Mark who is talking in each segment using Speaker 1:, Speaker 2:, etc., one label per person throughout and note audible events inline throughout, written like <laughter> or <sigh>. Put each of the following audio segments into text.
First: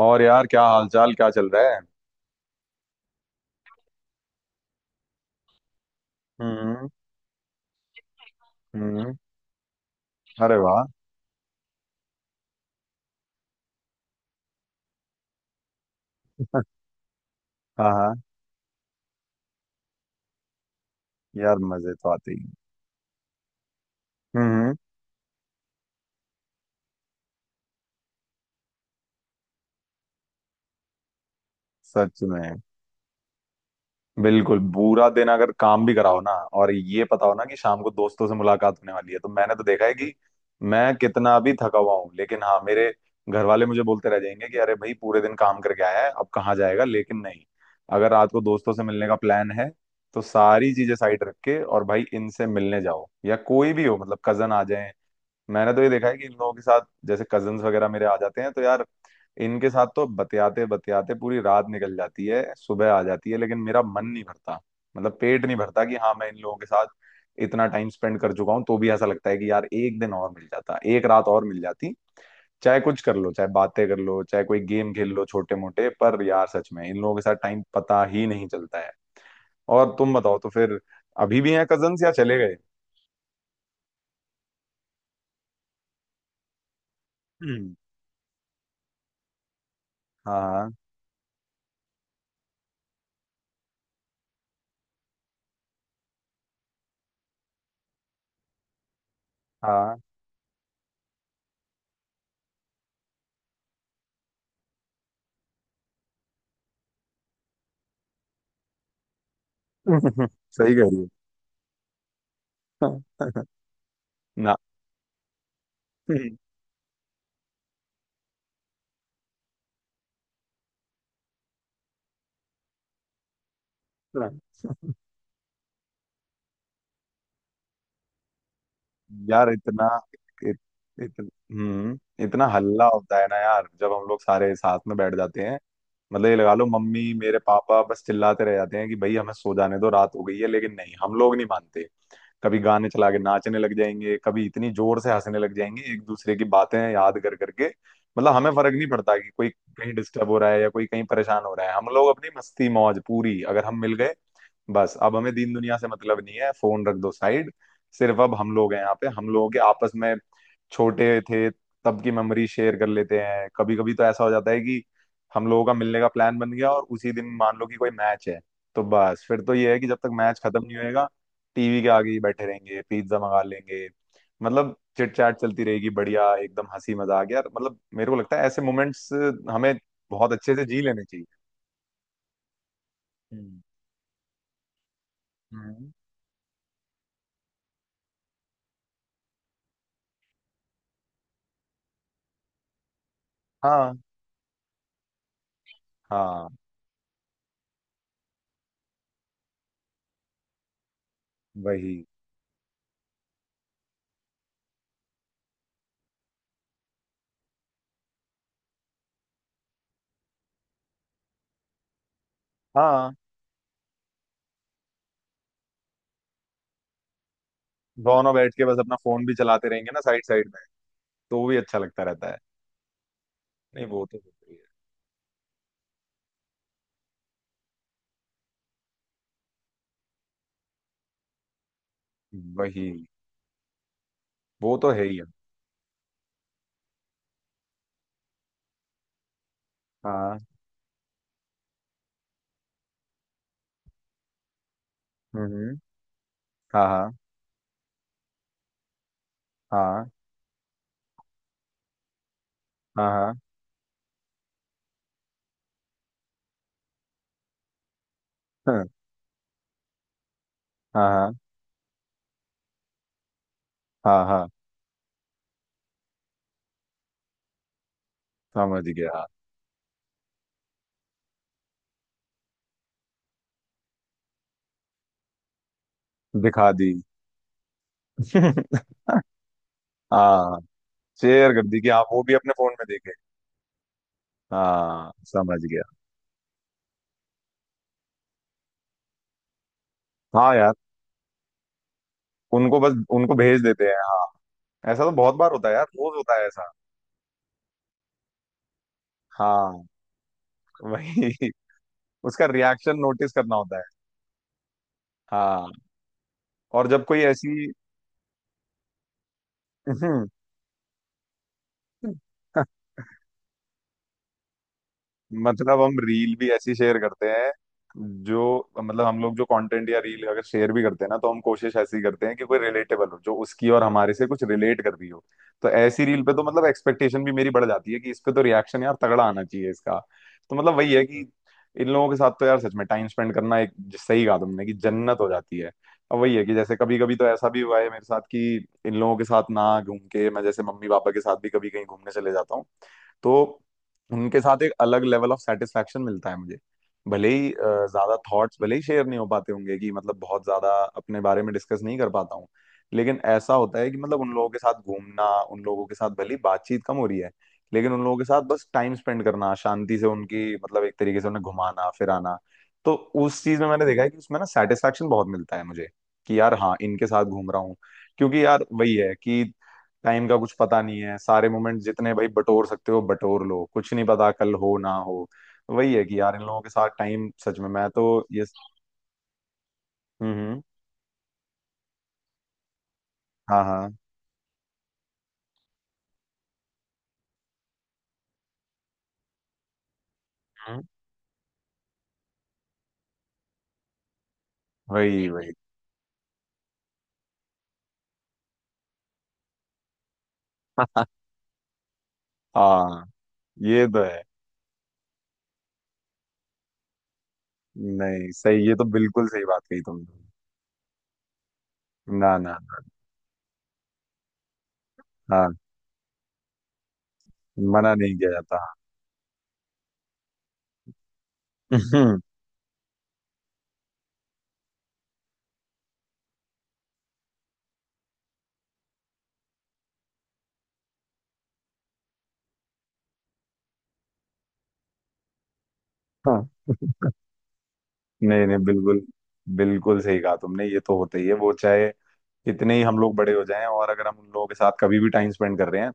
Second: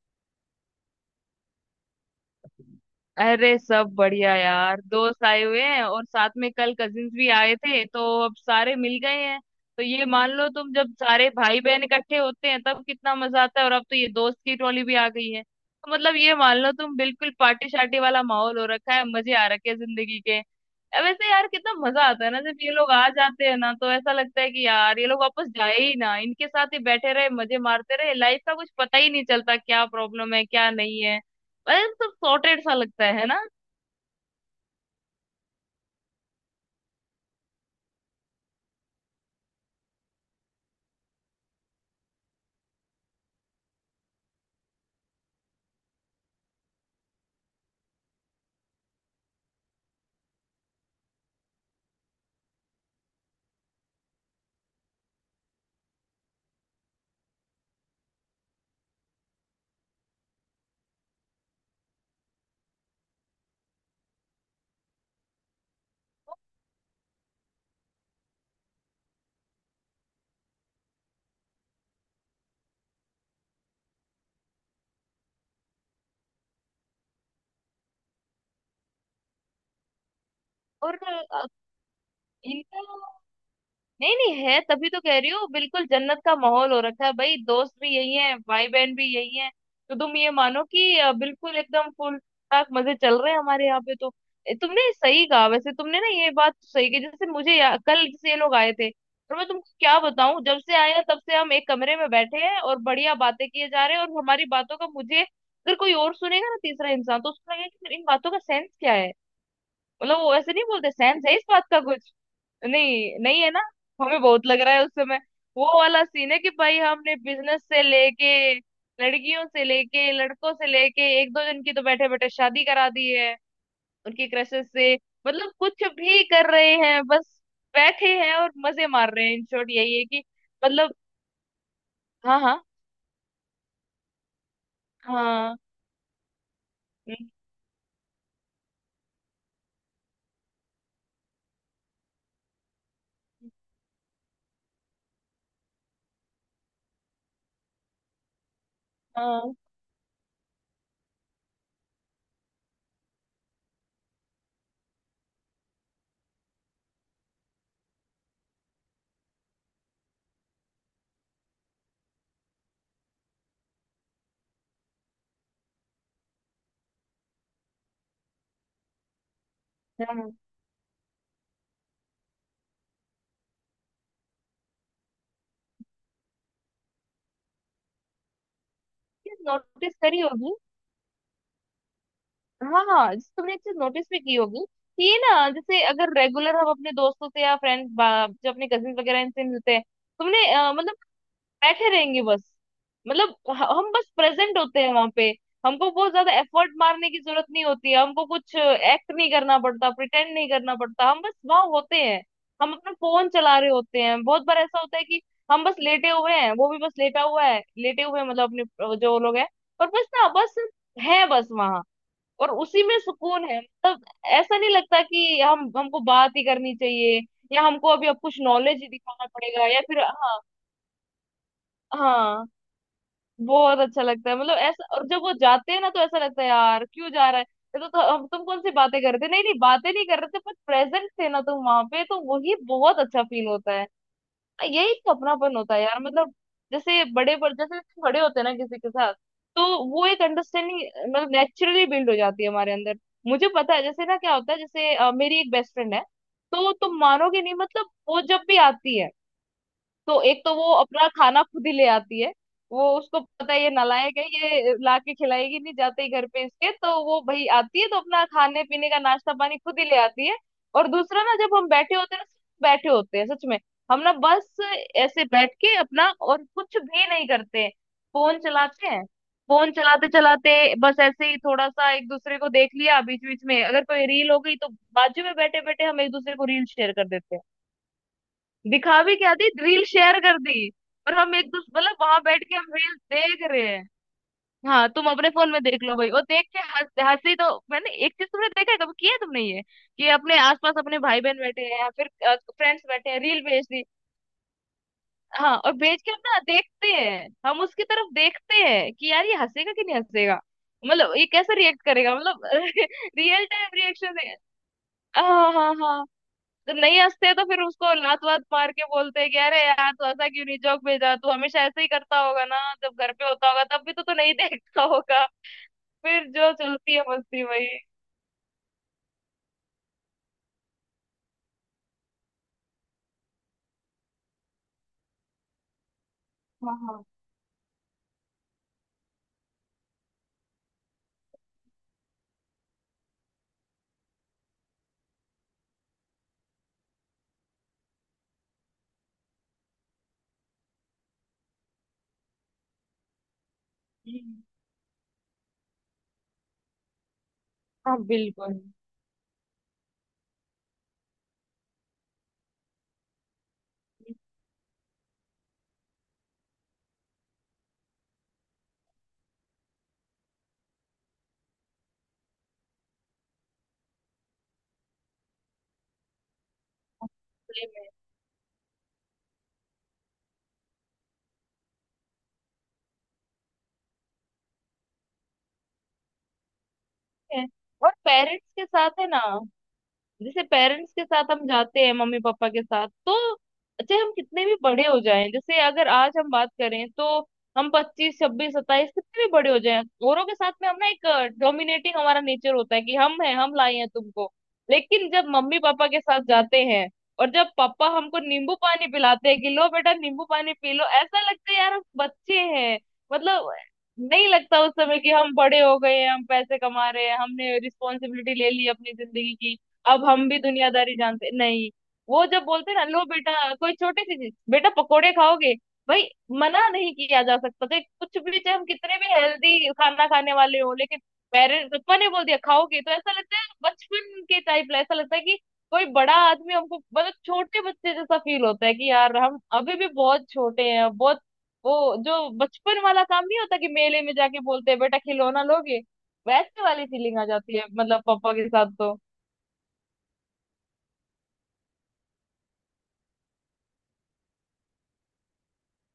Speaker 1: और यार क्या हालचाल, क्या चल रहा है।
Speaker 2: अरे सब बढ़िया यार, दोस्त आए हुए हैं और साथ में कल
Speaker 1: हम्म।
Speaker 2: कजिन्स भी आए थे तो अब सारे मिल
Speaker 1: हम्म।
Speaker 2: गए हैं। तो ये मान लो
Speaker 1: अरे
Speaker 2: तुम,
Speaker 1: वाह।
Speaker 2: जब सारे भाई बहन इकट्ठे होते हैं तब कितना मजा आता है, और अब तो ये दोस्त की टोली भी आ गई है तो मतलब ये मान
Speaker 1: <laughs>
Speaker 2: लो तुम, बिल्कुल पार्टी
Speaker 1: हाँ
Speaker 2: शार्टी
Speaker 1: हाँ।
Speaker 2: वाला माहौल हो रखा है, मजे आ रखे हैं जिंदगी के। अब वैसे यार
Speaker 1: यार
Speaker 2: कितना
Speaker 1: मजे
Speaker 2: मजा
Speaker 1: तो
Speaker 2: आता है
Speaker 1: आते ही
Speaker 2: ना
Speaker 1: हैं।
Speaker 2: जब ये लोग आ जाते हैं ना, तो ऐसा लगता है कि
Speaker 1: हम्म।
Speaker 2: यार ये लोग वापस जाए ही ना, इनके साथ ही बैठे रहे, मजे मारते रहे। लाइफ का कुछ पता ही नहीं चलता क्या प्रॉब्लम है क्या नहीं है। अरे सब
Speaker 1: सच में।
Speaker 2: सॉर्टेड सा लगता है ना।
Speaker 1: बिल्कुल बुरा दिन अगर काम भी कराओ ना, और ये पता हो ना कि शाम को दोस्तों से मुलाकात होने वाली है, तो मैंने तो देखा है कि मैं कितना भी थका हुआ हूँ, लेकिन हाँ, मेरे घर वाले मुझे बोलते रह जाएंगे कि अरे भाई पूरे दिन काम करके आया है अब कहाँ जाएगा, लेकिन नहीं। अगर रात को दोस्तों से मिलने का प्लान है तो सारी चीजें साइड रख के, और भाई इनसे मिलने जाओ, या कोई भी हो, मतलब कजन आ जाए। मैंने तो ये देखा है कि इन लोगों के साथ, जैसे कजन्स वगैरह मेरे आ जाते हैं तो यार इनके साथ तो बतियाते बतियाते पूरी रात निकल जाती है, सुबह आ जाती है, लेकिन मेरा मन नहीं भरता। मतलब पेट नहीं भरता कि हाँ मैं इन लोगों के साथ इतना टाइम स्पेंड कर चुका हूँ, तो भी ऐसा लगता है कि यार एक दिन और मिल जाता, एक रात और मिल जाती। चाहे कुछ कर लो, चाहे बातें कर लो, चाहे कोई गेम खेल लो छोटे मोटे, पर यार सच में इन लोगों के साथ टाइम पता ही नहीं चलता है। और तुम बताओ तो फिर,
Speaker 2: और
Speaker 1: अभी
Speaker 2: अ,
Speaker 1: भी हैं कजन्स या चले गए।
Speaker 2: इनका नहीं, नहीं है, तभी तो कह रही हूँ, बिल्कुल जन्नत का माहौल हो रखा है। भाई दोस्त
Speaker 1: हम्म।
Speaker 2: भी यही है, भाई बहन भी यही है। तो तुम ये मानो
Speaker 1: हाँ
Speaker 2: कि बिल्कुल एकदम फुल ठाक मजे चल रहे हैं हमारे यहाँ पे तो। तुमने सही कहा वैसे, तुमने ना ये बात तो सही की। जैसे मुझे कल जैसे ये लोग आए थे, और मैं तुमको क्या
Speaker 1: हाँ।
Speaker 2: बताऊं, जब से आए हैं तब से हम एक कमरे में बैठे हैं और बढ़िया बातें किए जा रहे हैं। और हमारी बातों का, मुझे अगर कोई और सुनेगा ना, तीसरा इंसान, तो उसको लगेगा कि इन बातों का सेंस क्या है। मतलब
Speaker 1: <laughs>
Speaker 2: वो ऐसे नहीं
Speaker 1: सही कह
Speaker 2: बोलते,
Speaker 1: रही हो।
Speaker 2: सेंस है इस बात का कुछ? नहीं, नहीं
Speaker 1: <laughs>
Speaker 2: है ना। हमें बहुत
Speaker 1: ना।
Speaker 2: लग रहा है उस समय वो वाला सीन है कि भाई, हमने बिजनेस से लेके लड़कियों से लेके लड़कों से लेके एक दो जन की तो बैठे बैठे शादी करा दी है उनकी
Speaker 1: हाँ,
Speaker 2: क्रशेस से। मतलब कुछ भी कर रहे हैं बस, बैठे हैं और मजे मार रहे हैं। इन
Speaker 1: यार
Speaker 2: शॉर्ट
Speaker 1: इतना
Speaker 2: यही है कि
Speaker 1: इत,
Speaker 2: मतलब,
Speaker 1: इत, हम्म,
Speaker 2: हाँ
Speaker 1: इतना
Speaker 2: हाँ
Speaker 1: हल्ला होता है ना यार जब हम लोग सारे साथ में बैठ जाते
Speaker 2: हाँ,
Speaker 1: हैं। मतलब ये लगा लो, मम्मी
Speaker 2: हम्म,
Speaker 1: मेरे पापा बस चिल्लाते रह जाते हैं कि भाई हमें सो जाने दो, रात हो गई है, लेकिन नहीं, हम लोग नहीं मानते। कभी गाने चला के नाचने लग जाएंगे, कभी इतनी जोर से हंसने लग जाएंगे एक दूसरे की बातें याद कर करके। मतलब हमें फर्क नहीं पड़ता कि कोई
Speaker 2: हाँ
Speaker 1: कहीं डिस्टर्ब हो रहा है या कोई कहीं परेशान हो रहा है। हम लोग अपनी मस्ती मौज पूरी, अगर हम मिल गए बस, अब हमें दीन दुनिया से मतलब नहीं है। फोन रख दो साइड, सिर्फ अब हम लोग हैं यहाँ पे। हम लोगों के आपस में, छोटे थे तब की मेमोरी शेयर कर लेते हैं। कभी कभी तो ऐसा हो जाता है कि हम लोगों का मिलने का प्लान बन गया और उसी दिन मान लो कि कोई मैच है, तो बस फिर तो ये है कि जब तक मैच खत्म नहीं होएगा टीवी के आगे ही बैठे रहेंगे, पिज्जा मंगा लेंगे। मतलब चिट चैट चलती रहेगी बढ़िया, एकदम हंसी मजाक। यार मतलब मेरे को लगता है ऐसे मोमेंट्स हमें
Speaker 2: नोटिस करी
Speaker 1: बहुत अच्छे
Speaker 2: होगी।
Speaker 1: से जी लेने चाहिए।
Speaker 2: हाँ जैसे तुमने एक
Speaker 1: हम्म।
Speaker 2: चीज नोटिस भी की होगी कि ये ना, जैसे
Speaker 1: हम्म।
Speaker 2: अगर रेगुलर हम अपने दोस्तों से या फ्रेंड्स, जो अपने कजिन वगैरह, इनसे मिलते हैं, तुमने मतलब बैठे रहेंगे बस। मतलब हम
Speaker 1: हाँ।
Speaker 2: बस प्रेजेंट होते हैं वहां पे। हमको बहुत ज्यादा
Speaker 1: हाँ,
Speaker 2: एफर्ट मारने की जरूरत नहीं होती है, हमको कुछ एक्ट नहीं करना पड़ता, प्रिटेंड नहीं करना पड़ता, हम बस वहां
Speaker 1: वही।
Speaker 2: होते हैं। हम अपना फोन चला रहे होते हैं। बहुत बार ऐसा होता है कि हम बस लेटे हुए हैं, वो भी बस लेटा हुआ है, लेटे हुए हैं मतलब अपने जो लोग हैं, और बस ना बस, है बस वहां, और उसी में
Speaker 1: हाँ,
Speaker 2: सुकून है। मतलब ऐसा नहीं लगता कि हम, हमको बात ही करनी चाहिए या हमको अभी अब
Speaker 1: दोनों
Speaker 2: कुछ
Speaker 1: बैठ के बस
Speaker 2: नॉलेज ही
Speaker 1: अपना फोन
Speaker 2: दिखाना
Speaker 1: भी
Speaker 2: पड़ेगा
Speaker 1: चलाते
Speaker 2: या
Speaker 1: रहेंगे ना
Speaker 2: फिर।
Speaker 1: साइड
Speaker 2: हाँ,
Speaker 1: साइड में, तो वो भी अच्छा लगता रहता है।
Speaker 2: हाँ बहुत
Speaker 1: नहीं,
Speaker 2: अच्छा
Speaker 1: वो तो
Speaker 2: लगता है।
Speaker 1: होता ही
Speaker 2: मतलब ऐसा, और जब वो जाते हैं ना तो ऐसा लगता है यार क्यों जा रहा है ये। तो हम तुम कौन सी बातें कर रहे थे? नहीं नहीं, बातें नहीं कर रहे थे, पर प्रेजेंट थे ना तुम वहां पे, तो
Speaker 1: है।
Speaker 2: वही
Speaker 1: वही,
Speaker 2: बहुत अच्छा फील होता है। हाँ,
Speaker 1: वो तो
Speaker 2: यही
Speaker 1: है
Speaker 2: तो
Speaker 1: ही है।
Speaker 2: अपनापन होता है यार। मतलब जैसे बड़े, पर जैसे जैसे बड़े होते हैं ना किसी के साथ, तो वो एक
Speaker 1: हाँ।
Speaker 2: अंडरस्टैंडिंग मतलब नेचुरली बिल्ड हो जाती है हमारे अंदर। मुझे पता है जैसे ना क्या होता है, जैसे मेरी
Speaker 1: हम्म।
Speaker 2: एक बेस्ट
Speaker 1: हम्म।
Speaker 2: फ्रेंड है, तो
Speaker 1: हाँ
Speaker 2: तुम
Speaker 1: हाँ
Speaker 2: मानोगे नहीं मतलब, वो जब भी आती है
Speaker 1: हाँ।
Speaker 2: तो एक तो वो अपना खाना खुद ही ले आती है। वो,
Speaker 1: हाँ
Speaker 2: उसको
Speaker 1: हाँ।
Speaker 2: पता है ये नालायक है, ये ला के खिलाएगी नहीं जाते ही घर पे इसके, तो वो भाई आती है तो अपना खाने
Speaker 1: हाँ
Speaker 2: पीने का नाश्ता पानी खुद ही ले आती है। और दूसरा
Speaker 1: हाँ।
Speaker 2: ना, जब हम बैठे होते हैं ना, सिर्फ बैठे होते हैं सच में, हम ना
Speaker 1: हाँ हाँ, हाँ,
Speaker 2: बस ऐसे बैठ के अपना और कुछ भी नहीं करते हैं, फोन
Speaker 1: समझ
Speaker 2: चलाते हैं।
Speaker 1: गया।
Speaker 2: फोन चलाते चलाते बस ऐसे ही थोड़ा सा एक दूसरे को देख लिया, बीच बीच में अगर कोई रील हो गई तो बाजू में बैठे बैठे हम एक दूसरे को रील
Speaker 1: दिखा दी।
Speaker 2: शेयर कर देते हैं। दिखा भी
Speaker 1: <laughs>
Speaker 2: क्या दी, रील शेयर कर
Speaker 1: हाँ।
Speaker 2: दी, और हम एक
Speaker 1: शेयर कर
Speaker 2: दूसरे,
Speaker 1: दी कि
Speaker 2: मतलब
Speaker 1: आप
Speaker 2: वहां
Speaker 1: वो भी
Speaker 2: बैठ
Speaker 1: अपने
Speaker 2: के हम
Speaker 1: फोन में
Speaker 2: रील
Speaker 1: देखे।
Speaker 2: देख रहे हैं। हाँ तुम
Speaker 1: हाँ,
Speaker 2: अपने फोन
Speaker 1: समझ
Speaker 2: में
Speaker 1: गया।
Speaker 2: देख लो भाई, और देख के हंस, हंसी तो। मैंने एक चीज, तुमने देखा है कभी, किया है तुमने ये कि अपने
Speaker 1: हाँ यार,
Speaker 2: आसपास अपने भाई बहन बैठे हैं या फिर
Speaker 1: उनको
Speaker 2: फ्रेंड्स
Speaker 1: बस,
Speaker 2: बैठे हैं,
Speaker 1: उनको
Speaker 2: रील
Speaker 1: भेज
Speaker 2: भेज दी।
Speaker 1: देते हैं हाँ। ऐसा तो बहुत बार
Speaker 2: हाँ,
Speaker 1: होता
Speaker 2: और
Speaker 1: है यार,
Speaker 2: भेज के
Speaker 1: रोज
Speaker 2: हम ना
Speaker 1: होता है ऐसा।
Speaker 2: देखते हैं, हम उसकी तरफ देखते हैं कि यार ये हंसेगा कि
Speaker 1: हाँ।
Speaker 2: नहीं हंसेगा, मतलब ये
Speaker 1: वही। <laughs>
Speaker 2: कैसे रिएक्ट करेगा, मतलब
Speaker 1: उसका
Speaker 2: <laughs>
Speaker 1: रिएक्शन नोटिस
Speaker 2: रियल
Speaker 1: करना
Speaker 2: टाइम
Speaker 1: होता है।
Speaker 2: रिएक्शन है। हाँ
Speaker 1: हाँ।
Speaker 2: हाँ हाँ। जब
Speaker 1: और
Speaker 2: नहीं
Speaker 1: जब कोई
Speaker 2: हंसते तो
Speaker 1: ऐसी,
Speaker 2: फिर उसको लात वात मार के बोलते हैं कि अरे यार तू ऐसा क्यों नहीं जोक भेजा, तू हमेशा ऐसे ही करता होगा ना,
Speaker 1: <laughs>
Speaker 2: जब घर पे होता होगा तब भी तो तू नहीं <laughs> देखता होगा।
Speaker 1: मतलब हम
Speaker 2: फिर
Speaker 1: रील भी
Speaker 2: जो
Speaker 1: ऐसी
Speaker 2: चलती
Speaker 1: शेयर
Speaker 2: है
Speaker 1: करते
Speaker 2: मस्ती
Speaker 1: हैं,
Speaker 2: वही।
Speaker 1: जो मतलब हम लोग जो कंटेंट या रील अगर शेयर भी करते हैं ना, तो हम कोशिश ऐसी करते हैं कि कोई रिलेटेबल हो, जो उसकी और हमारे से कुछ रिलेट कर रही हो। तो ऐसी रील पे तो मतलब
Speaker 2: हाँ हाँ,
Speaker 1: एक्सपेक्टेशन भी मेरी बढ़ जाती है कि इस पे तो रिएक्शन यार तगड़ा आना चाहिए इसका। तो मतलब वही है कि इन लोगों के साथ तो यार सच में टाइम स्पेंड करना एक, सही कहा तुमने कि जन्नत हो जाती है। अब वही है कि जैसे कभी कभी तो ऐसा भी हुआ है मेरे साथ कि इन लोगों के साथ ना घूम के, मैं जैसे मम्मी पापा के साथ भी कभी कहीं घूमने चले जाता हूँ, तो उनके
Speaker 2: हम्म,
Speaker 1: साथ एक अलग लेवल ऑफ सेटिस्फेक्शन मिलता है मुझे। भले ही
Speaker 2: हाँ,
Speaker 1: ज्यादा थॉट्स
Speaker 2: बिल्कुल
Speaker 1: भले ही शेयर नहीं हो पाते होंगे कि मतलब बहुत ज्यादा अपने बारे में डिस्कस नहीं कर पाता हूँ, लेकिन ऐसा होता है कि मतलब उन लोगों के साथ घूमना, उन लोगों के साथ भले ही बातचीत कम हो रही है, लेकिन उन लोगों के साथ बस टाइम स्पेंड करना शांति से, उनकी मतलब एक तरीके से उन्हें घुमाना फिराना, तो उस चीज में मैंने देखा है कि उसमें ना सेटिस्फेक्शन बहुत मिलता है मुझे, कि यार हाँ, इनके साथ घूम रहा हूँ।
Speaker 2: सही
Speaker 1: क्योंकि यार वही है कि टाइम का कुछ पता नहीं है, सारे मोमेंट जितने भाई बटोर सकते हो बटोर लो, कुछ नहीं पता कल हो ना हो। वही है कि यार इन लोगों के साथ टाइम
Speaker 2: में।
Speaker 1: सच में, मैं
Speaker 2: और
Speaker 1: तो
Speaker 2: पेरेंट्स
Speaker 1: ये,
Speaker 2: के साथ है ना,
Speaker 1: हम्म।
Speaker 2: जैसे
Speaker 1: हम्म।
Speaker 2: पेरेंट्स के साथ हम जाते हैं मम्मी पापा के साथ, तो
Speaker 1: हाँ हाँ।
Speaker 2: चाहे हम कितने भी बड़े हो जाएं, जैसे अगर आज हम बात करें तो हम 25 26 27, कितने भी बड़े हो जाएं, औरों के साथ में हम
Speaker 1: हम्म,
Speaker 2: ना एक डोमिनेटिंग हमारा नेचर होता है कि हम हैं, हम लाए हैं तुमको। लेकिन
Speaker 1: वही
Speaker 2: जब
Speaker 1: वही।
Speaker 2: मम्मी पापा के साथ जाते हैं, और जब पापा हमको नींबू पानी पिलाते हैं कि लो बेटा नींबू पानी पी लो, ऐसा लगता है यार हम बच्चे हैं।
Speaker 1: हाँ,
Speaker 2: मतलब
Speaker 1: ये तो है।
Speaker 2: नहीं लगता उस समय कि हम बड़े हो गए हैं, हम पैसे कमा रहे हैं, हमने
Speaker 1: नहीं,
Speaker 2: रिस्पॉन्सिबिलिटी ले
Speaker 1: सही,
Speaker 2: ली
Speaker 1: ये तो
Speaker 2: अपनी
Speaker 1: बिल्कुल
Speaker 2: जिंदगी
Speaker 1: सही
Speaker 2: की।
Speaker 1: बात कही
Speaker 2: अब
Speaker 1: तुमने।
Speaker 2: हम भी दुनियादारी जानते नहीं। वो
Speaker 1: ना
Speaker 2: जब
Speaker 1: ना।
Speaker 2: बोलते हैं ना, लो बेटा कोई छोटी सी चीज, बेटा पकोड़े
Speaker 1: ना, हाँ,
Speaker 2: खाओगे, भाई मना नहीं किया जा सकता तो
Speaker 1: मना नहीं
Speaker 2: कुछ
Speaker 1: किया
Speaker 2: भी, चाहे
Speaker 1: जाता।
Speaker 2: हम कितने भी हेल्दी खाना खाने वाले हो लेकिन पेरेंट्स, पप्पा ने
Speaker 1: हम्म,
Speaker 2: बोल दिया खाओगे, तो ऐसा लगता है बचपन के टाइप, ऐसा लगता है कि कोई बड़ा आदमी हमको, मतलब छोटे बच्चे जैसा फील होता है कि यार हम अभी भी बहुत छोटे हैं, बहुत। वो जो बचपन वाला काम नहीं होता कि मेले में जाके बोलते हैं बेटा खिलौना लोगे,
Speaker 1: हाँ।
Speaker 2: वैसे वाली फीलिंग आ जाती है मतलब पापा
Speaker 1: नहीं
Speaker 2: के
Speaker 1: नहीं,
Speaker 2: साथ तो।
Speaker 1: बिल्कुल बिल्कुल सही कहा तुमने, ये तो होता ही है। वो चाहे कितने ही हम लोग बड़े हो जाएं, और अगर हम उन लोगों के साथ कभी भी टाइम स्पेंड कर रहे हैं,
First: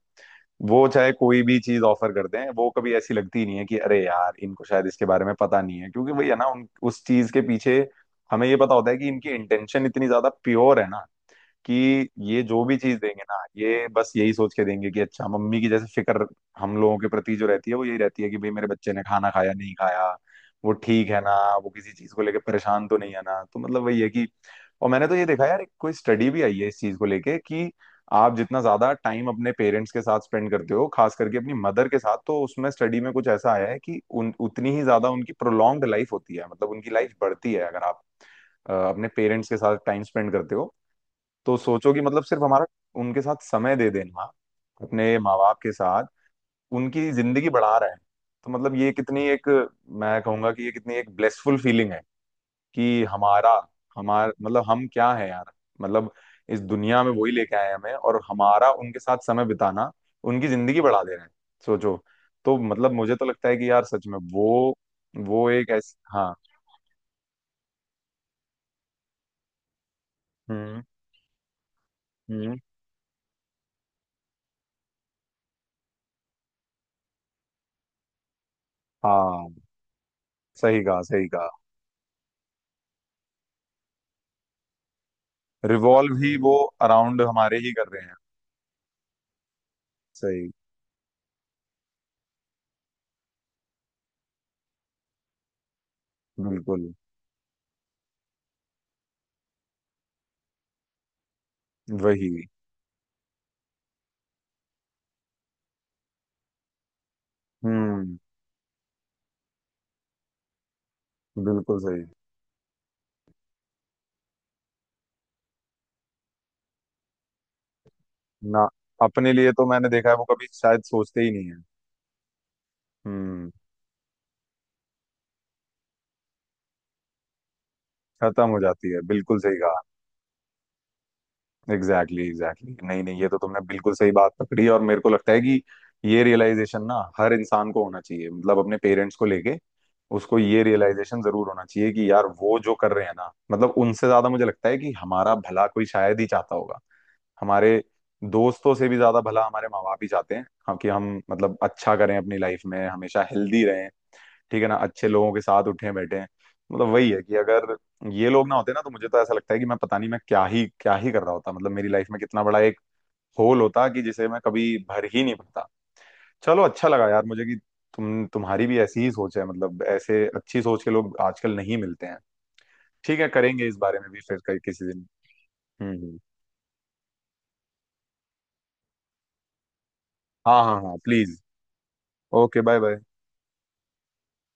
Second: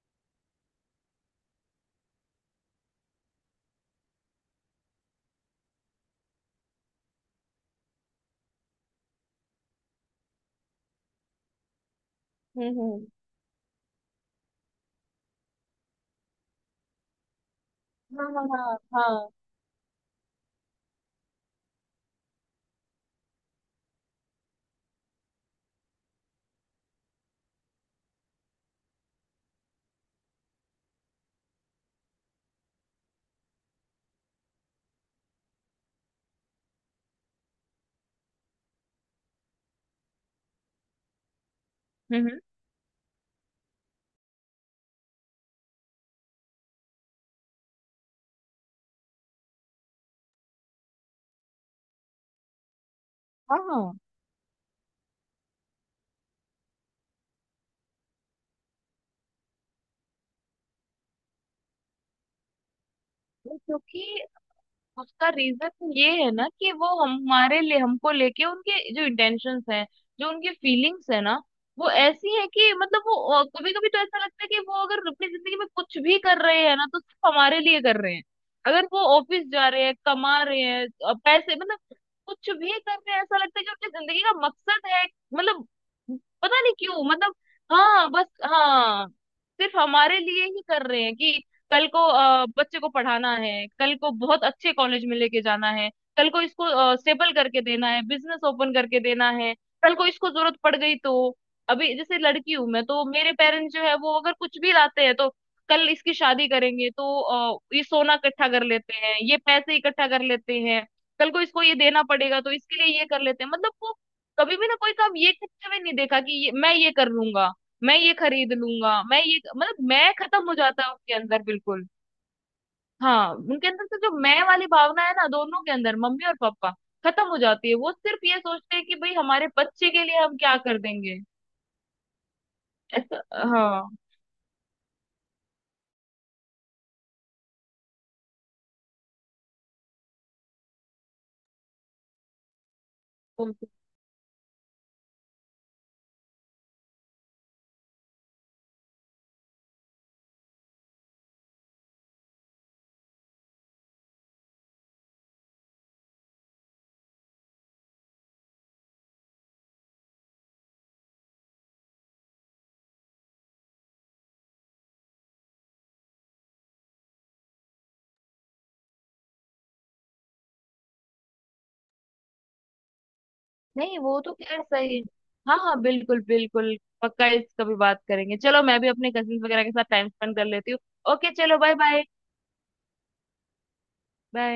Speaker 1: वो चाहे कोई भी चीज ऑफर कर दें, वो कभी ऐसी लगती नहीं है कि अरे यार, इनको शायद इसके बारे में पता नहीं है, क्योंकि वही है ना, उन उस चीज के पीछे हमें ये पता होता है कि इनकी इंटेंशन इतनी ज्यादा प्योर है ना, कि ये जो भी चीज
Speaker 2: हम्म,
Speaker 1: देंगे ना, ये बस यही सोच के देंगे कि अच्छा, मम्मी की जैसे फिक्र हम लोगों के प्रति जो रहती है वो यही रहती
Speaker 2: हाँ
Speaker 1: है कि
Speaker 2: हाँ
Speaker 1: भाई मेरे
Speaker 2: हाँ
Speaker 1: बच्चे ने खाना
Speaker 2: हाँ,
Speaker 1: खाया नहीं खाया, वो ठीक है ना, वो किसी चीज को लेकर परेशान तो नहीं है ना। तो मतलब वही है कि, और मैंने तो ये देखा यार, एक कोई स्टडी भी आई है इस चीज को लेके, कि आप जितना ज्यादा टाइम अपने पेरेंट्स के साथ स्पेंड करते हो, खास करके अपनी मदर के साथ, तो उसमें स्टडी में कुछ ऐसा आया है कि उन उतनी ही ज्यादा उनकी प्रोलॉन्ग्ड लाइफ होती है, मतलब उनकी लाइफ बढ़ती है, अगर आप अपने पेरेंट्स के साथ टाइम स्पेंड करते हो। तो सोचो कि
Speaker 2: हम्म
Speaker 1: मतलब
Speaker 2: हम्म,
Speaker 1: सिर्फ हमारा उनके साथ समय दे देना, अपने माँ बाप के साथ, उनकी जिंदगी बढ़ा रहे हैं। तो मतलब ये कितनी एक, मैं कहूंगा कि ये कितनी एक ब्लेसफुल फीलिंग है कि हमारा,
Speaker 2: हाँ हाँ, वो
Speaker 1: हमार मतलब हम क्या है यार, मतलब इस दुनिया में वही लेके आए हैं हमें, और हमारा उनके साथ समय बिताना उनकी जिंदगी बढ़ा दे रहे हैं, सोचो। तो मतलब मुझे तो लगता है कि यार सच में
Speaker 2: क्योंकि,
Speaker 1: वो
Speaker 2: उसका
Speaker 1: वो एक
Speaker 2: रीजन
Speaker 1: ऐसी,
Speaker 2: ये है
Speaker 1: हाँ।
Speaker 2: ना कि वो, हम हमारे लिए, हमको लेके उनके जो इंटेंशंस हैं, जो उनकी
Speaker 1: हम्म।
Speaker 2: फीलिंग्स है ना, वो ऐसी है
Speaker 1: हम्म।
Speaker 2: कि मतलब, वो कभी कभी तो ऐसा लगता है कि वो अगर अपनी जिंदगी में कुछ भी कर रहे हैं ना तो सिर्फ हमारे लिए कर रहे हैं। अगर वो ऑफिस
Speaker 1: हाँ।
Speaker 2: जा रहे हैं, कमा रहे
Speaker 1: सही
Speaker 2: हैं
Speaker 1: कहा, सही कहा।
Speaker 2: पैसे, मतलब कुछ भी कर रहे हैं, ऐसा लगता है कि उनकी जिंदगी का मकसद है, मतलब
Speaker 1: रिवॉल्व ही वो,
Speaker 2: पता नहीं क्यों,
Speaker 1: अराउंड
Speaker 2: मतलब,
Speaker 1: हमारे ही कर रहे
Speaker 2: हाँ
Speaker 1: हैं।
Speaker 2: बस, हाँ सिर्फ हमारे लिए
Speaker 1: सही।
Speaker 2: ही कर रहे हैं कि कल को बच्चे को पढ़ाना है, कल को बहुत अच्छे कॉलेज में लेके जाना है, कल को
Speaker 1: बिल्कुल।
Speaker 2: इसको स्टेबल करके देना है, बिजनेस ओपन करके देना है, कल को इसको जरूरत पड़ गई तो, अभी जैसे
Speaker 1: वही।
Speaker 2: लड़की हूं मैं, तो मेरे पेरेंट्स जो है वो अगर कुछ भी लाते हैं तो, कल इसकी शादी करेंगे तो ये सोना
Speaker 1: हम्म।
Speaker 2: इकट्ठा कर लेते हैं, ये पैसे इकट्ठा कर लेते हैं, कल को इसको ये
Speaker 1: बिल्कुल सही।
Speaker 2: देना पड़ेगा तो इसके लिए ये कर लेते हैं। मतलब वो कभी भी ना कोई काम ये करते हुए नहीं देखा कि मैं ये कर लूंगा, मैं ये खरीद
Speaker 1: ना,
Speaker 2: लूंगा, मैं
Speaker 1: अपने
Speaker 2: ये,
Speaker 1: लिए तो
Speaker 2: मतलब
Speaker 1: मैंने देखा
Speaker 2: मैं
Speaker 1: है वो
Speaker 2: खत्म
Speaker 1: कभी
Speaker 2: हो
Speaker 1: शायद
Speaker 2: जाता है उनके
Speaker 1: सोचते ही
Speaker 2: अंदर
Speaker 1: नहीं है।
Speaker 2: बिल्कुल। हाँ,
Speaker 1: हम्म।
Speaker 2: उनके अंदर से जो मैं वाली भावना है ना, दोनों के अंदर मम्मी और पापा, खत्म हो जाती है। वो सिर्फ ये
Speaker 1: खत्म हो
Speaker 2: सोचते हैं
Speaker 1: जाती
Speaker 2: कि
Speaker 1: है,
Speaker 2: भाई
Speaker 1: बिल्कुल
Speaker 2: हमारे
Speaker 1: सही कहा।
Speaker 2: बच्चे के लिए हम क्या कर देंगे।
Speaker 1: एग्जैक्टली एग्जैक्टली, नहीं नहीं,
Speaker 2: ऐसा,
Speaker 1: ये तो तुमने
Speaker 2: हाँ
Speaker 1: बिल्कुल सही बात पकड़ी, और मेरे को लगता है कि ये रियलाइजेशन ना हर इंसान को होना चाहिए, मतलब अपने पेरेंट्स को लेके उसको ये रियलाइजेशन जरूर होना चाहिए कि यार वो जो कर रहे हैं ना,
Speaker 2: बिल्कुल,
Speaker 1: मतलब उनसे ज्यादा मुझे लगता है कि हमारा भला कोई शायद ही चाहता होगा। हमारे दोस्तों से भी ज्यादा भला हमारे माँ बाप ही चाहते हैं हम, कि हम मतलब अच्छा करें अपनी लाइफ में, हमेशा हेल्दी रहें, ठीक है ना, अच्छे लोगों के साथ उठें बैठें। मतलब वही है कि अगर ये लोग ना होते ना, तो मुझे तो ऐसा लगता है कि मैं पता नहीं मैं क्या ही कर रहा होता, मतलब मेरी लाइफ में कितना बड़ा एक होल होता कि जिसे मैं कभी भर ही नहीं पाता। चलो, अच्छा लगा यार मुझे कि तुम्हारी भी ऐसी ही सोच है, मतलब ऐसे अच्छी सोच के लोग आजकल नहीं मिलते हैं। ठीक है, करेंगे इस
Speaker 2: नहीं
Speaker 1: बारे में भी
Speaker 2: वो तो
Speaker 1: फिर कहीं-
Speaker 2: खैर
Speaker 1: किसी
Speaker 2: सही है।
Speaker 1: दिन।
Speaker 2: हाँ हाँ
Speaker 1: हम्म। हम्म।
Speaker 2: बिल्कुल बिल्कुल, पक्का इस कभी बात करेंगे। चलो मैं भी अपने कजिन वगैरह के साथ टाइम स्पेंड कर
Speaker 1: हाँ
Speaker 2: लेती हूँ।
Speaker 1: हाँ हाँ,
Speaker 2: ओके
Speaker 1: प्लीज।
Speaker 2: चलो, bye bye,
Speaker 1: okay, bye bye.
Speaker 2: Bye.